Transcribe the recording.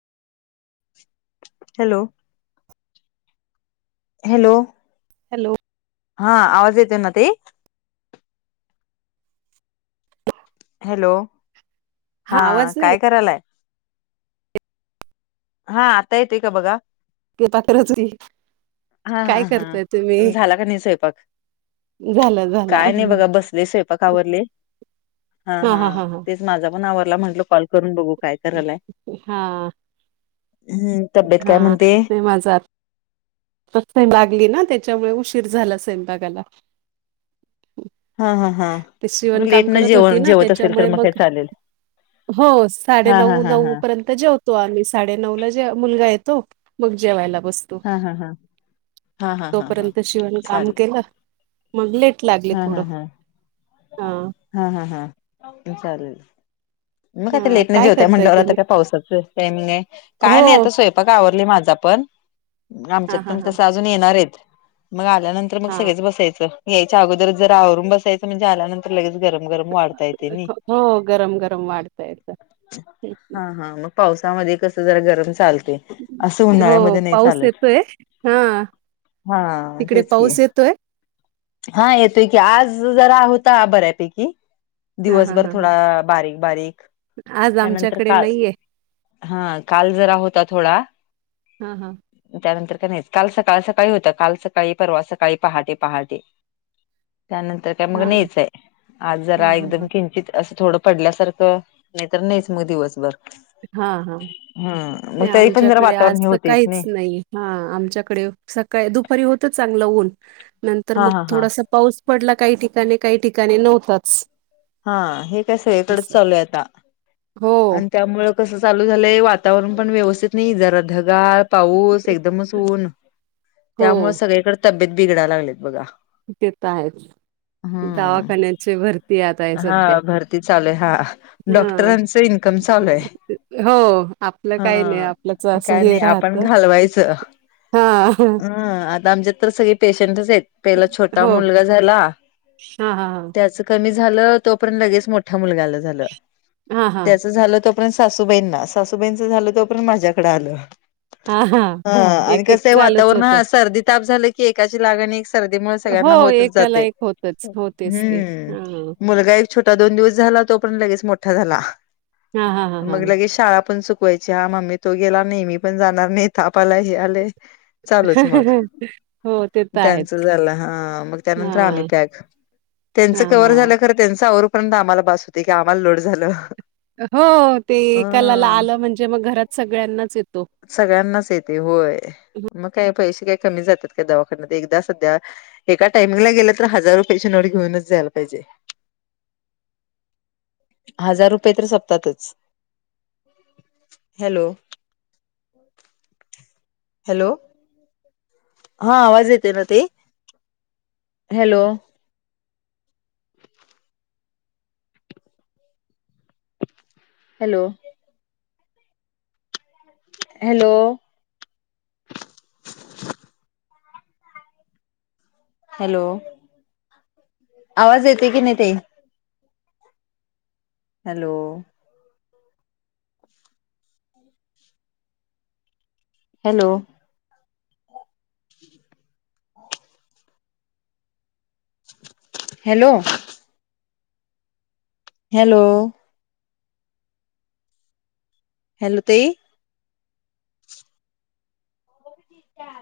Hello hello hello हा आवाज येते ना ते हॅलो हा आवाज नाही काय करायलाय हा आता येते का बघा के पाात्रच की हा हा हा झाला का नाही स्वयंपाक झाला झाला काय नाही बघा बसले स्वयंपाक आवरले हा हा तेच माझा पण आवरला म्हटल कॉल करून बघू काय करायलाय हा हम्म तब्येत काय म्हणते मजात स बागली ना त्याच्यामुळे उशीर झाला सैनबागाला हा हा हा ते मग सिवणकाम लेट न करत होती जेवण ना जेवत असेल तर त्याच्यामुळे काय मग चालेल हो साडे हा हा नऊ हा नऊ हा पर्यंत तर जेवतो आम्ही साडे नऊ ला जे मुलगा येतो मग जेवायला बसतो हा हा हां तोपर्यंत शिवन काम चालेल केलं. मग लेट लागले हा हा थोडं. हा हा हा हा हा चालेल. मग ते हा लेट नाही काय जेवतय करताय म्हटल्यावर आता तुम्ही काय पावसाचं टायमिंग आहे. हो काय नाही आता स्वयंपाक आवरले माझा पण, हा आमच्यात हा पण हा तस अजून येणार आहेत. मग आल्यानंतर मग हा सगळेच बसायचं. यायच्या अगोदर जरा आवरून बसायचं. म्हणजे आल्यानंतर लगेच गरम गरम वाढता येते नाही. हो गरम गरम वाढता येत. हा हा मग पावसामध्ये कस जरा गरम चालते. असं हो उन्हाळ्यामध्ये नाही पाऊस चालत. येतोय हा हा तिकडे तेच की. पाऊस येतोय हा येतोय की. आज जरा होता बऱ्यापैकी. हा हा दिवसभर हा हा थोडा बारीक बारीक. आज त्यानंतर आमच्याकडे काळ नाहीये हा काल जरा होता थोडा हा हा त्यानंतर का नाही. काल सकाळ सकाळी होता. काल सकाळी. परवा सकाळी. पहाटे पहाटे. त्यानंतर काय मग हा नहीच आहे. आज हा जरा हा हा एकदम किंचित असं थोडं पडल्यासारखं नाही तर नाहीच मग दिवसभर. हा हा हम्म मग नाही तरी पण जरा आमच्याकडे आज वातावरण हे तर होतेच काहीच नाही. हा आमच्याकडे सकाळी दुपारी होत चांगलं ऊन. नंतर हा मग हा हा थोडासा पाऊस पडला काही ठिकाणी. काही ठिकाणी नव्हताच. हा हे कसं इकडेच असं चालू आहे आता. हो आणि त्यामुळ कसं चालू झालंय वातावरण पण व्यवस्थित नाही जरा ढगाळ पाऊस एकदमच ऊन, हो त्यामुळे सगळीकडे तब्येत बिघडायला लागलेत बघा. तेेत आहेच. हम्म दवाखान्याची भरती आता आहे हा सध्या भरती चालू आहे हा हा डॉक्टरांच इनकम चालू आहे. हो आपलं काही नाही हा आपल्याच असं काय हे नाही राहत. आपण घालवायचं हा ह आता आमच्यात तर सगळे पेशंटच आहेत. पहिला छोटा हो मुलगा झाला. हां, हां, हां. त्याच कमी झालं तोपर्यंत लगेच मोठ्या मुलगाला झालं. हां, हां. त्याचं झालं तोपर्यंत सासूबाईंना. सासूबाईंचं झालं तोपर्यंत माझ्याकडें आलं. हां, हां. हा आणि एक-एक कसं आहे चालूच वातावरण होतं. ह सर्दी ताप झालं की एकाची लागण सर्दी मुळे सगळ्यांना हो, होतच एकाला जाते. एक होतंच. हो, तेच ते. हां. हम्म मुलगा छोटा दोन दिवस झाला. तो पर्यंत लगेच मोठा झाला. हां, हां, हां, मग लगेच शाळा पण चु कवायची. हा मम्मी तो गेला नाही. मी पण जाणार नाही. ताप आलाय हे आलय. चालूच मग. हां. हो, ते तर आहेच. त्यांच झाल हा मग त्यानंतर आम्ही हां. पॅक त्यांचं हां, कव्हर हां. झालं खरं, त्यांच आवरूपर्यंत आम्हाला बास होती की आम्हाला लोड झालं. हो ते एकालाला अ आलं म्हणजे मग घरात सगळ्यांनाच येतो. सगळ्यांनाच येते होय. मग काय पैसे काय कमी जातात का दवाखान्यात. एकदा सध्या एका टाइमला गेलं तर हजार रुपयाची नोट घेऊनच जायला पाहिजे. हजार रुपये तरी संपतातच. हॅलो हॅलो हा आवाज येतोय ना ताई. हॅलो हॅलो हॅलो हॅलो आवाज येते की नाहीे ताई. Hello hello [unintelligible] hello hello hello तेई